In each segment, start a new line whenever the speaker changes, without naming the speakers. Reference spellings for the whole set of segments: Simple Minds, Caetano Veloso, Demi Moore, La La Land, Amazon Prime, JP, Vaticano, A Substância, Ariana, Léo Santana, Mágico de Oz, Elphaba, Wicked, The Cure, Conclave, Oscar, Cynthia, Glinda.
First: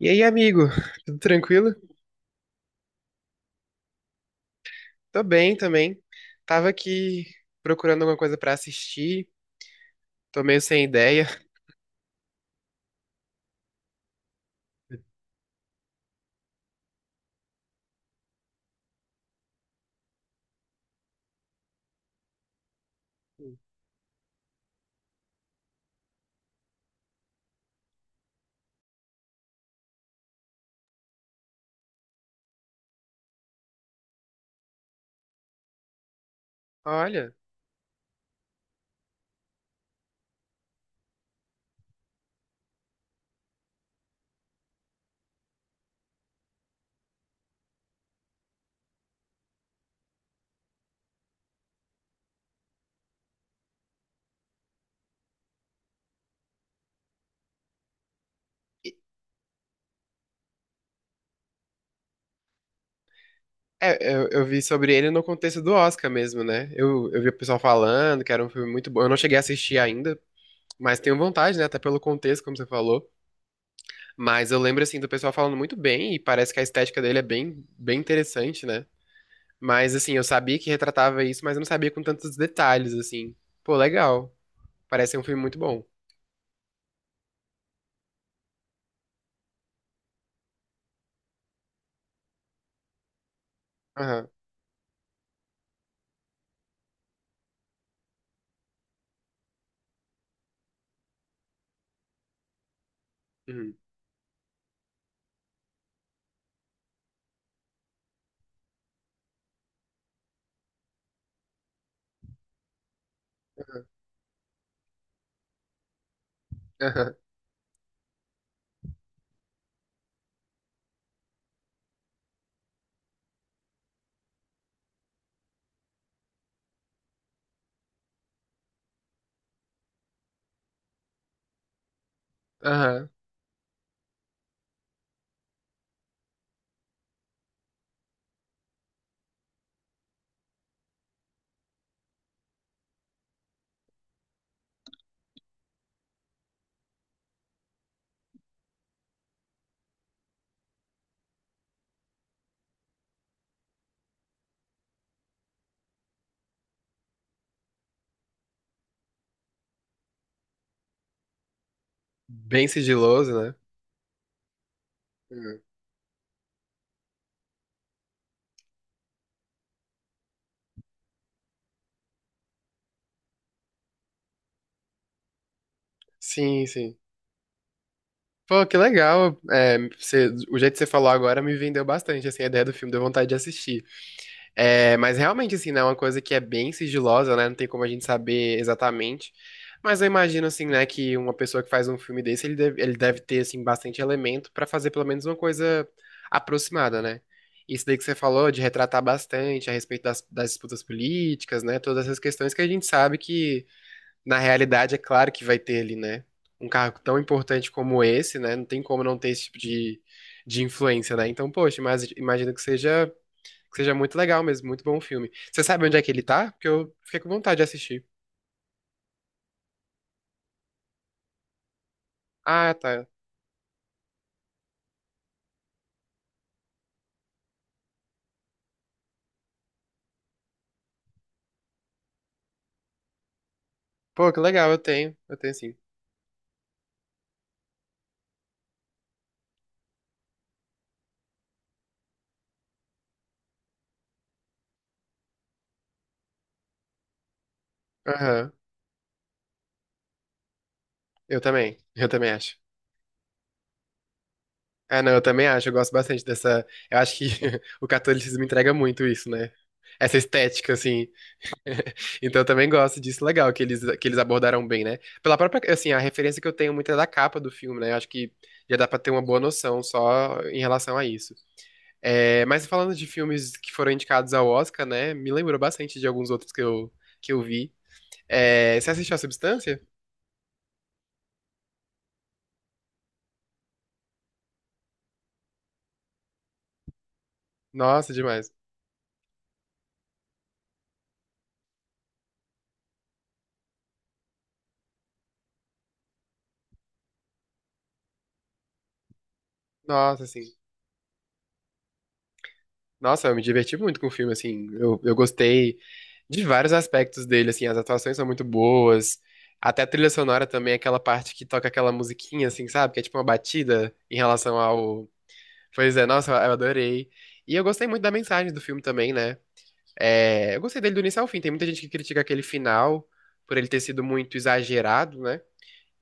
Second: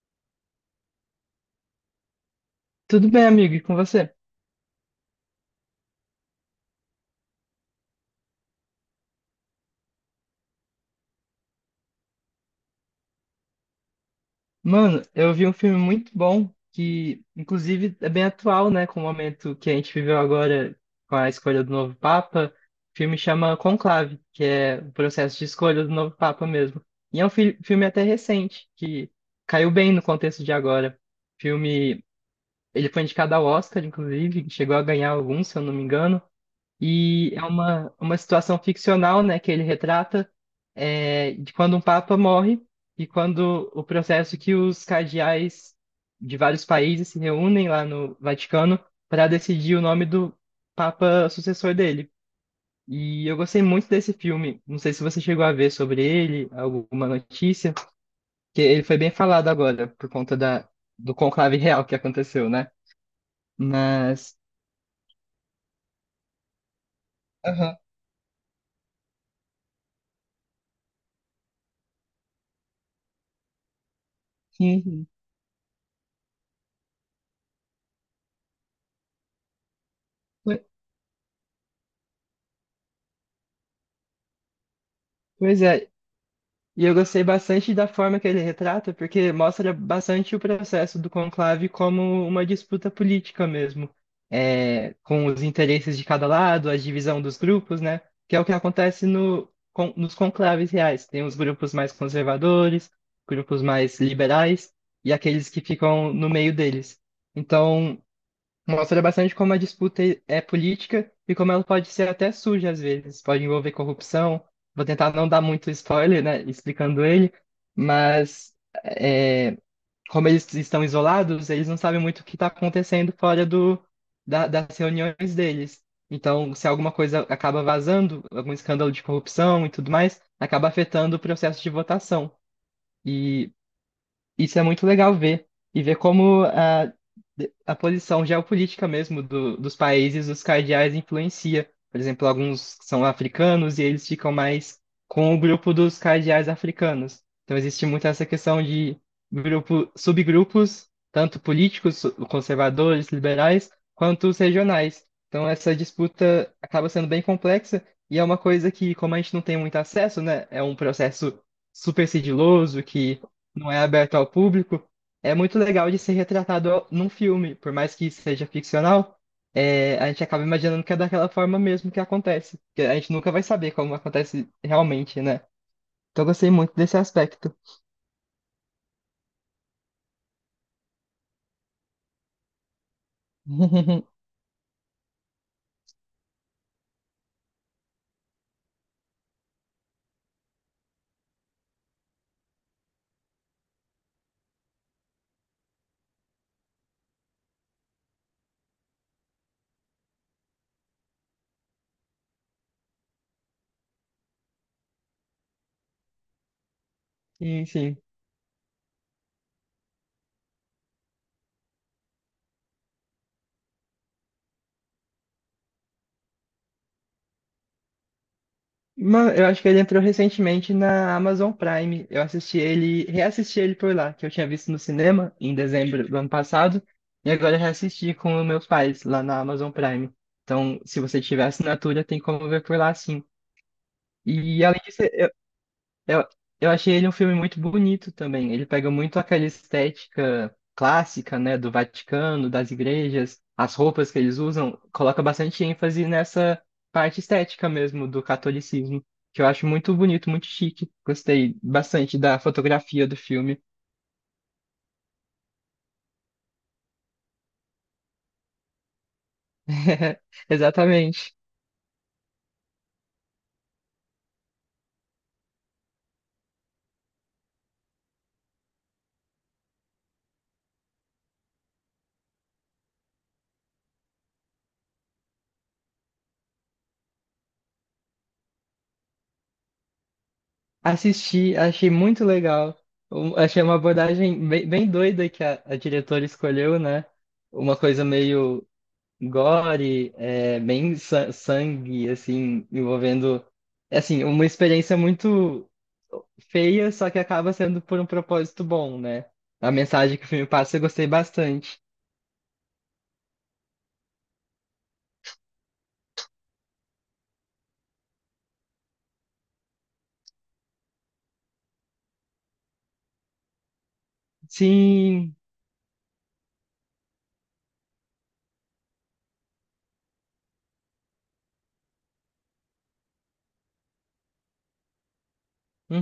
E aí, amigo? Tudo tranquilo?
Tudo bem, amigo, e com você?
Tô bem também. Tava aqui procurando alguma coisa pra assistir, tô meio sem ideia.
Mano, eu vi um filme muito bom que, inclusive, é bem atual, né, com o momento que a gente viveu agora com a escolha do novo Papa. O filme chama Conclave, que é o processo de escolha do novo Papa mesmo. E é um filme até recente, que caiu bem no contexto de agora. Filme, ele foi indicado ao Oscar, inclusive, chegou a ganhar alguns, se eu não me engano.
Olha,
E é uma situação ficcional, né, que ele retrata de quando um papa morre e quando o processo que os cardeais de vários países se reúnem lá no Vaticano para decidir o nome do papa sucessor dele. E eu gostei muito desse filme. Não sei se você chegou a ver sobre ele, alguma notícia, que ele foi bem falado agora por conta da, do conclave real que aconteceu, né?
é, eu,
Mas.
eu vi sobre ele no contexto do Oscar mesmo, né? Eu vi o pessoal
Aham,
falando que era um filme muito bom. Eu não cheguei a assistir ainda, mas tenho vontade, né? Até pelo contexto, como você falou. Mas eu lembro,
sim,
assim,
sim.
do pessoal falando muito bem e parece que a estética dele é bem interessante, né? Mas, assim, eu sabia
Pois
que retratava isso, mas eu não sabia com tantos detalhes, assim. Pô, legal. Parece ser um filme muito
pois
bom.
é, E eu gostei bastante da forma que ele retrata, porque mostra bastante o processo do conclave como uma disputa política mesmo,
Aham.
é, com os interesses de cada lado, a divisão dos grupos, né? Que é o que acontece no, nos conclaves reais. Tem os grupos mais conservadores, grupos
Uhum.
mais liberais e aqueles que ficam no meio deles. Então, mostra bastante como a disputa é política e como ela pode ser até suja às vezes, pode envolver corrupção. Vou tentar não dar muito spoiler, né, explicando
Aham.
ele, mas é, como eles estão isolados, eles não sabem muito o que está acontecendo fora do, das reuniões deles. Então, se alguma coisa acaba vazando, algum escândalo de corrupção e tudo mais, acaba afetando o processo de votação.
Aham.
E isso é muito legal ver. E ver como a posição geopolítica mesmo do, dos países, os cardeais, influencia. Por exemplo, alguns são africanos e eles ficam mais com o grupo dos cardeais africanos. Então, existe muito essa questão de grupo, subgrupos, tanto políticos, conservadores, liberais, quanto os regionais. Então, essa disputa acaba sendo bem complexa e é uma coisa que, como a gente não tem muito acesso, né, é um processo super
Bem
sigiloso que
sigiloso, né?
não é aberto ao público, é muito
Uhum.
legal de ser retratado num filme, por mais que seja ficcional, é, a gente acaba imaginando que é daquela forma mesmo que acontece, porque a gente nunca vai saber como acontece realmente, né? Então eu gostei
Sim,
muito
sim.
desse aspecto.
Pô, que legal. É, você- o jeito que você falou agora me vendeu bastante, assim, a ideia do filme, deu vontade de assistir. É, mas realmente, assim, né, é uma coisa que é bem sigilosa, né? Não tem como a gente saber exatamente. Mas eu imagino, assim, né, que uma pessoa que faz um filme desse, ele deve ter, assim, bastante elemento pra fazer pelo menos uma coisa aproximada, né? Isso daí que você falou, de retratar bastante a respeito das disputas políticas, né? Todas essas questões que a gente sabe que, na realidade, é claro que vai ter ali, né? Um cargo tão
Sim,
importante
sim.
como esse, né? Não tem como não ter esse tipo de influência, né? Então, poxa, mas imagino que seja muito legal mesmo, muito bom o filme. Você sabe onde é que ele tá? Porque eu fiquei com vontade de assistir.
Mano, eu acho que ele entrou recentemente na Amazon Prime. Eu assisti
Ah,
ele,
tá.
reassisti ele por lá, que eu tinha visto no cinema em dezembro do ano passado, e agora eu reassisti com meus pais lá na Amazon Prime. Então, se você tiver assinatura, tem como ver por lá, sim.
Pô, que
E
legal, eu
além disso,
tenho. Eu tenho sim.
eu, eu achei ele um filme muito bonito também. Ele pega muito aquela estética clássica, né, do Vaticano, das igrejas, as roupas que eles usam, coloca bastante ênfase nessa parte estética mesmo do
Aham.
catolicismo, que eu acho muito bonito, muito chique.
Eu
Gostei
também. Eu
bastante
também
da
acho.
fotografia do filme.
Ah, não, eu também acho. Eu gosto bastante dessa. Eu acho que o catolicismo entrega muito isso, né? Essa estética, assim.
Exatamente.
Então eu também gosto disso. Legal que eles abordaram bem, né? Pela própria. Assim, a referência que eu tenho muito é da capa do filme, né? Eu acho que já dá pra ter uma boa noção só em relação a isso. É, mas falando de filmes que foram indicados ao Oscar, né? Me lembrou bastante de alguns outros que eu vi. É, você assistiu A Substância?
Assisti, achei muito legal. Achei uma abordagem bem, bem doida que a diretora escolheu, né? Uma coisa
Nossa, demais.
meio gore, é, bem sangue, assim, envolvendo, é, assim, uma experiência muito feia, só que acaba sendo por um propósito bom, né? A mensagem
Nossa,
que o
assim.
filme passa eu gostei bastante.
Nossa, eu me diverti muito com o filme, assim. Eu gostei de vários aspectos dele, assim. As atuações são muito boas. Até a trilha sonora também, aquela parte que toca aquela musiquinha, assim, sabe? Que é tipo uma batida em relação ao.
Sim,
Pois é, nossa, eu adorei. E eu gostei muito da mensagem do filme também, né? É, eu gostei dele do início ao fim. Tem muita gente que critica aquele final por ele ter sido muito exagerado, né?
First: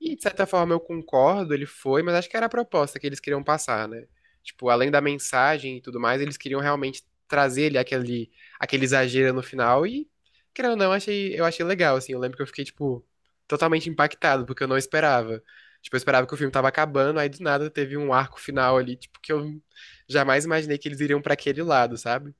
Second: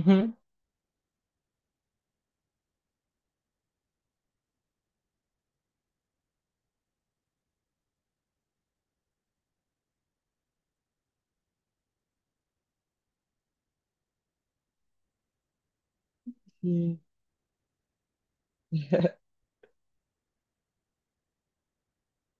E de certa forma eu concordo, ele foi, mas acho que era a proposta que eles queriam passar, né? Tipo, além da mensagem e tudo mais, eles queriam realmente trazer aquele exagero no final e, querendo ou não, eu achei legal, assim. Eu lembro que eu fiquei, tipo, totalmente impactado, porque eu não esperava. Tipo, eu esperava que o filme tava
sim.
acabando, aí do nada teve um arco final ali, tipo, que eu jamais imaginei que eles iriam pra aquele lado, sabe?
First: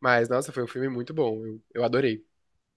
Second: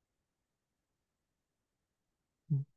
Mas, nossa, foi um filme muito bom. Eu adorei.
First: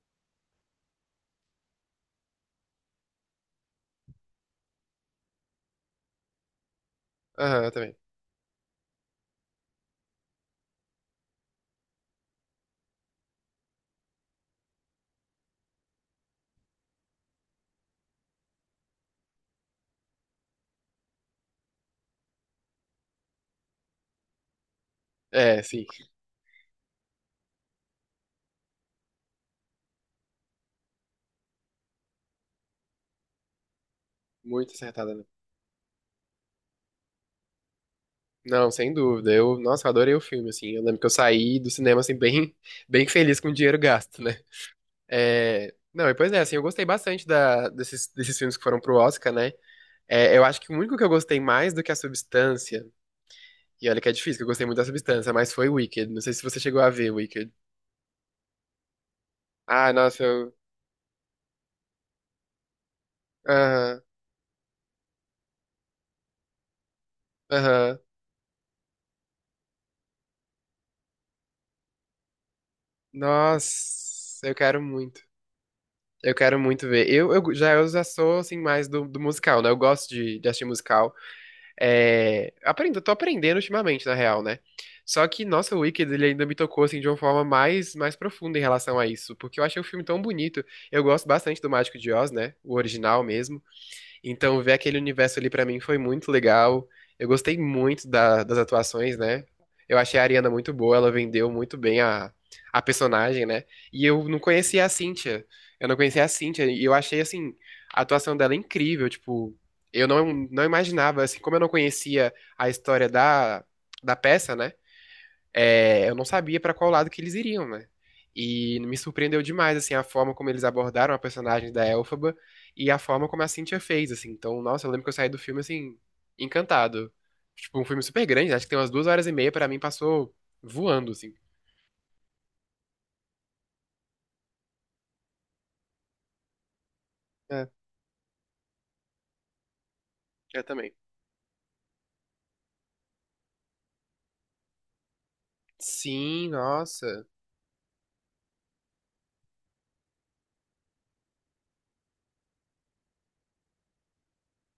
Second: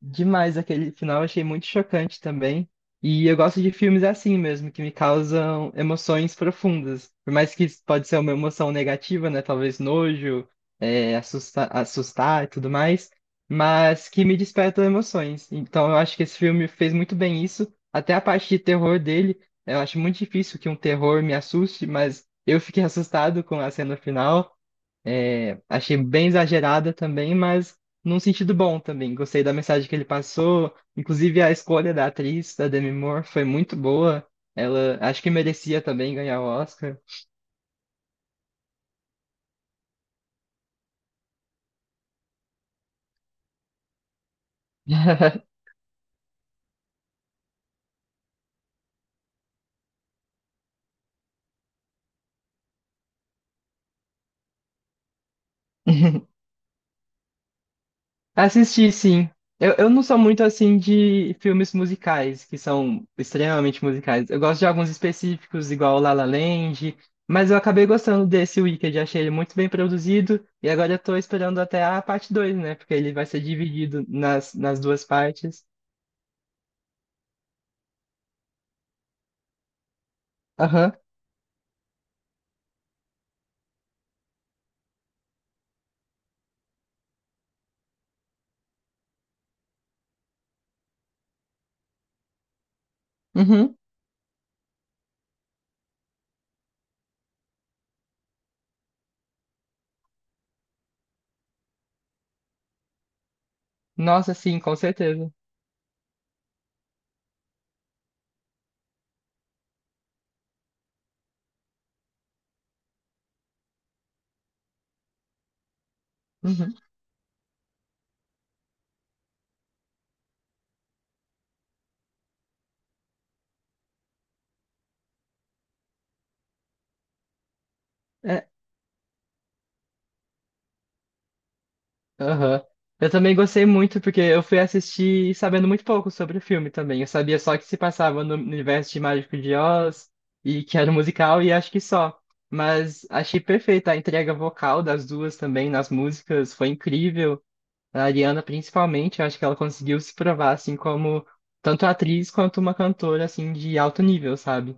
Demais aquele final, achei muito chocante também. E eu gosto de filmes assim mesmo, que me causam emoções profundas. Por mais
Aham,
que
eu
isso
também.
pode ser uma emoção negativa, né? Talvez nojo, é, assustar e tudo mais, mas que me despertam emoções. Então eu acho que esse filme fez muito bem isso. Até a parte de terror dele, eu acho muito difícil que um terror me assuste, mas eu fiquei assustado com a cena final. É,
É, sim.
achei bem exagerada também, mas num sentido bom também. Gostei da mensagem que ele passou. Inclusive, a escolha da atriz, da Demi Moore, foi muito boa.
Muito
Ela
acertada,
acho
né?
que merecia também ganhar o Oscar.
Não, sem dúvida. Eu, nossa, eu adorei o filme, assim. Eu lembro que eu saí do cinema, assim, bem, bem feliz com o dinheiro gasto, né? É... Não, e pois é, assim, eu gostei bastante desses, desses filmes que foram pro Oscar, né? É, eu acho que o único que eu gostei mais do que a Substância, e olha que é difícil, que eu gostei muito da Substância, mas foi Wicked. Não sei se você chegou a ver Wicked.
Assisti, sim. Eu,
Ah,
não sou
nossa,
muito
eu...
assim de filmes musicais, que são extremamente
Aham,
musicais. Eu gosto de alguns específicos, igual La La Land, mas eu acabei
aham.
gostando desse Wicked, achei ele muito bem produzido, e agora eu tô esperando até a parte dois, né? Porque ele vai ser dividido
Nossa, eu
nas
quero
duas
muito.
partes.
Eu quero muito ver. Eu já sou assim mais do, do musical, né? Eu gosto de assistir
Aham.
musical. É, aprendo, eu tô aprendendo ultimamente, na real, né? Só que, nossa, o Wicked, ele ainda me tocou assim de uma forma mais profunda em relação a isso, porque eu achei o filme tão bonito. Eu gosto bastante do Mágico de Oz, né? O original mesmo.
Uhum.
Então, ver aquele universo ali pra mim foi muito legal. Eu gostei muito da- das atuações, né? Eu achei a Ariana muito boa, ela vendeu muito bem a personagem, né? E eu
Nossa,
não
sim, com
conhecia a
certeza.
Cynthia. Eu não conhecia a Cynthia e eu achei, assim, a atuação dela incrível. Tipo, eu não imaginava, assim, como eu não conhecia a história da, da peça, né? É, eu não sabia pra
Uhum.
qual lado que eles iriam, né? E me surpreendeu demais, assim, a forma como eles abordaram a personagem da Elphaba e a forma como a Cynthia fez, assim. Então, nossa, eu lembro que eu saí do filme, assim, encantado. Tipo, um filme super grande, acho que tem umas 2 horas e meia, pra mim passou voando, assim.
Aham. Eu também gostei muito porque eu fui assistir sabendo muito pouco sobre o filme também. Eu sabia só que
É,
se passava no universo de Mágico de Oz
eu
e que era
também.
um musical e acho que só. Mas achei perfeita a entrega vocal das duas também nas
Sim,
músicas, foi
nossa.
incrível. A Ariana principalmente, eu acho que ela conseguiu se provar assim como tanto atriz quanto uma cantora assim de alto nível, sabe?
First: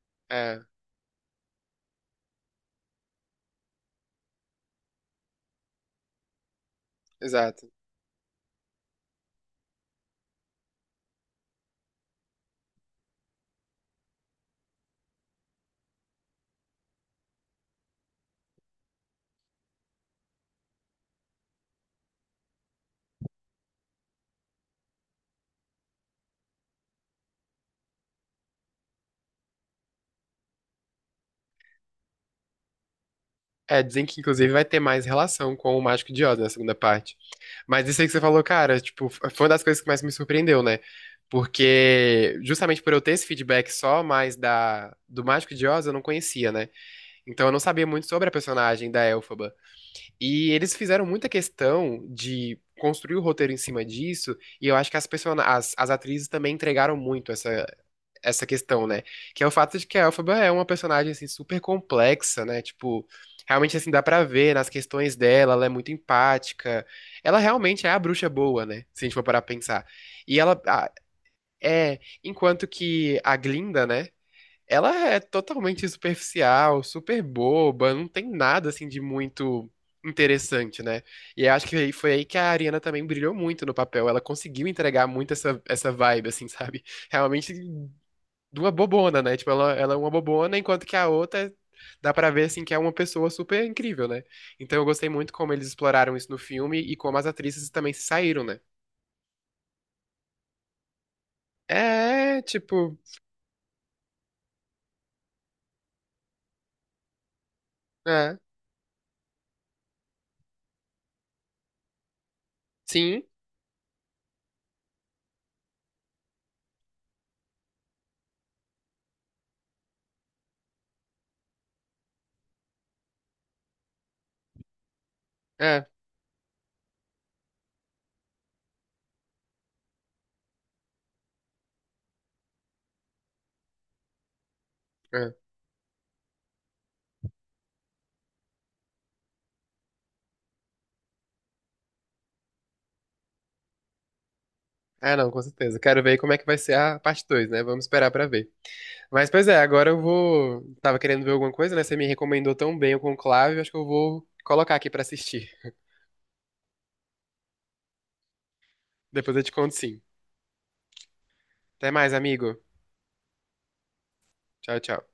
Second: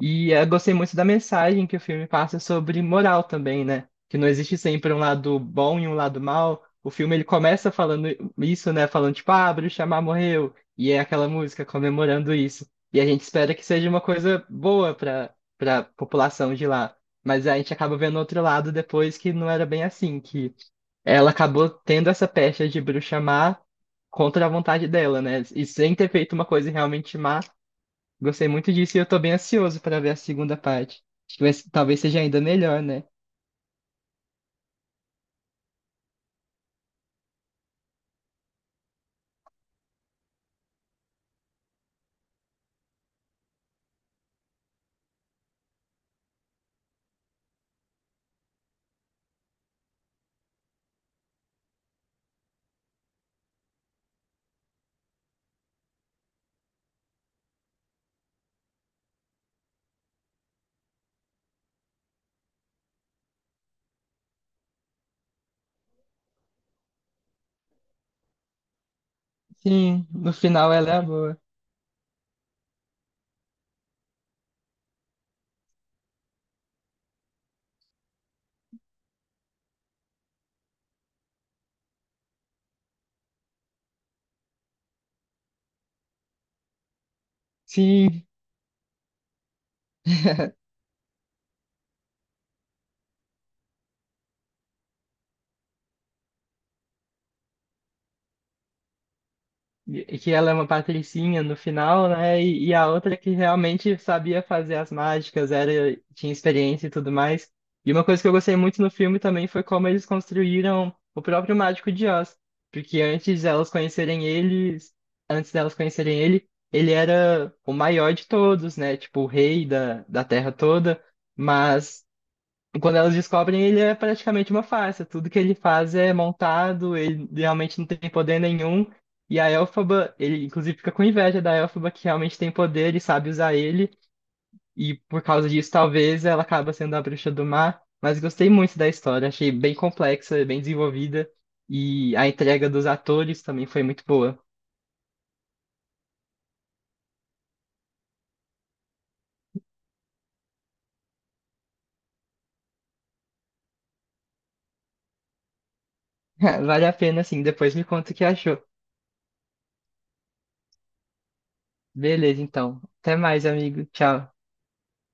E eu
É,
gostei muito da mensagem que o filme passa sobre moral também, né? Que não existe sempre um lado bom e um lado mal. O filme ele
exato.
começa falando isso, né? Falando tipo, ah, Bruxa Má morreu. E é aquela música comemorando isso. E a gente espera que seja uma coisa boa para população de lá. Mas a gente acaba vendo outro lado depois que não era bem assim, que ela acabou tendo essa pecha de bruxa má contra a vontade dela, né? E sem ter feito uma coisa realmente má, gostei muito disso e eu tô bem ansioso pra ver a segunda parte. Acho que talvez seja ainda melhor, né?
É, dizem que inclusive vai ter mais relação com o Mágico de Oz na segunda parte. Mas isso aí que você falou, cara, tipo, foi uma das coisas que mais me surpreendeu, né? Porque justamente por eu ter esse feedback só mais da do Mágico de Oz, eu não conhecia, né? Então eu não sabia muito sobre a personagem da Elphaba. E eles fizeram muita questão de construir o roteiro em cima disso, e eu acho que as atrizes também entregaram muito essa questão, né? Que é o fato de que a Elphaba é uma personagem assim super complexa, né? Tipo, realmente assim dá pra ver nas questões dela, ela é muito empática. Ela realmente é a bruxa boa, né? Se a gente for parar pra pensar.
Sim, no
E ela
final ela
ah,
é a boa.
é, enquanto que a Glinda, né? Ela é totalmente superficial, super boba, não tem nada assim de muito interessante, né? E eu acho que aí- foi aí que a Ariana também brilhou muito no papel. Ela conseguiu entregar muito essa vibe, assim, sabe? Realmente
Sim.
duas bobona, né? Tipo, ela é uma bobona, enquanto que a outra dá pra ver assim que é uma pessoa super incrível, né? Então eu gostei muito como eles exploraram isso no filme e como as atrizes também se saíram, né?
Que ela é uma patricinha no final,
É,
né? E a
tipo,
outra que realmente sabia fazer as mágicas, era, tinha experiência e tudo mais. E uma coisa que eu
é,
gostei muito no filme também foi como eles construíram o próprio Mágico de Oz, porque
sim,
antes delas conhecerem eles, antes delas conhecerem ele, ele era o maior de todos, né? Tipo, o rei da terra toda, mas quando elas descobrem, ele é praticamente uma farsa. Tudo que ele
é,
faz é montado, ele realmente não tem poder nenhum. E a Elphaba, ele inclusive fica com inveja da Elphaba, que realmente tem poder e sabe usar ele. E por
é.
causa disso, talvez ela acaba sendo a bruxa do mar. Mas gostei muito da história, achei bem complexa, bem desenvolvida. E a entrega dos atores também foi muito boa.
Ah, não, com certeza. Quero ver como é que vai ser a parte 2, né? Vamos esperar pra ver. Mas, pois é, agora eu vou. Tava querendo ver alguma coisa, né? Você me recomendou tão bem o Conclave, acho que eu vou colocar aqui pra assistir.
Vale a pena, assim, depois me conta o que achou.
Depois eu te conto sim. Até mais,
Beleza,
amigo.
então. Até mais, amigo. Tchau.
Tchau, tchau.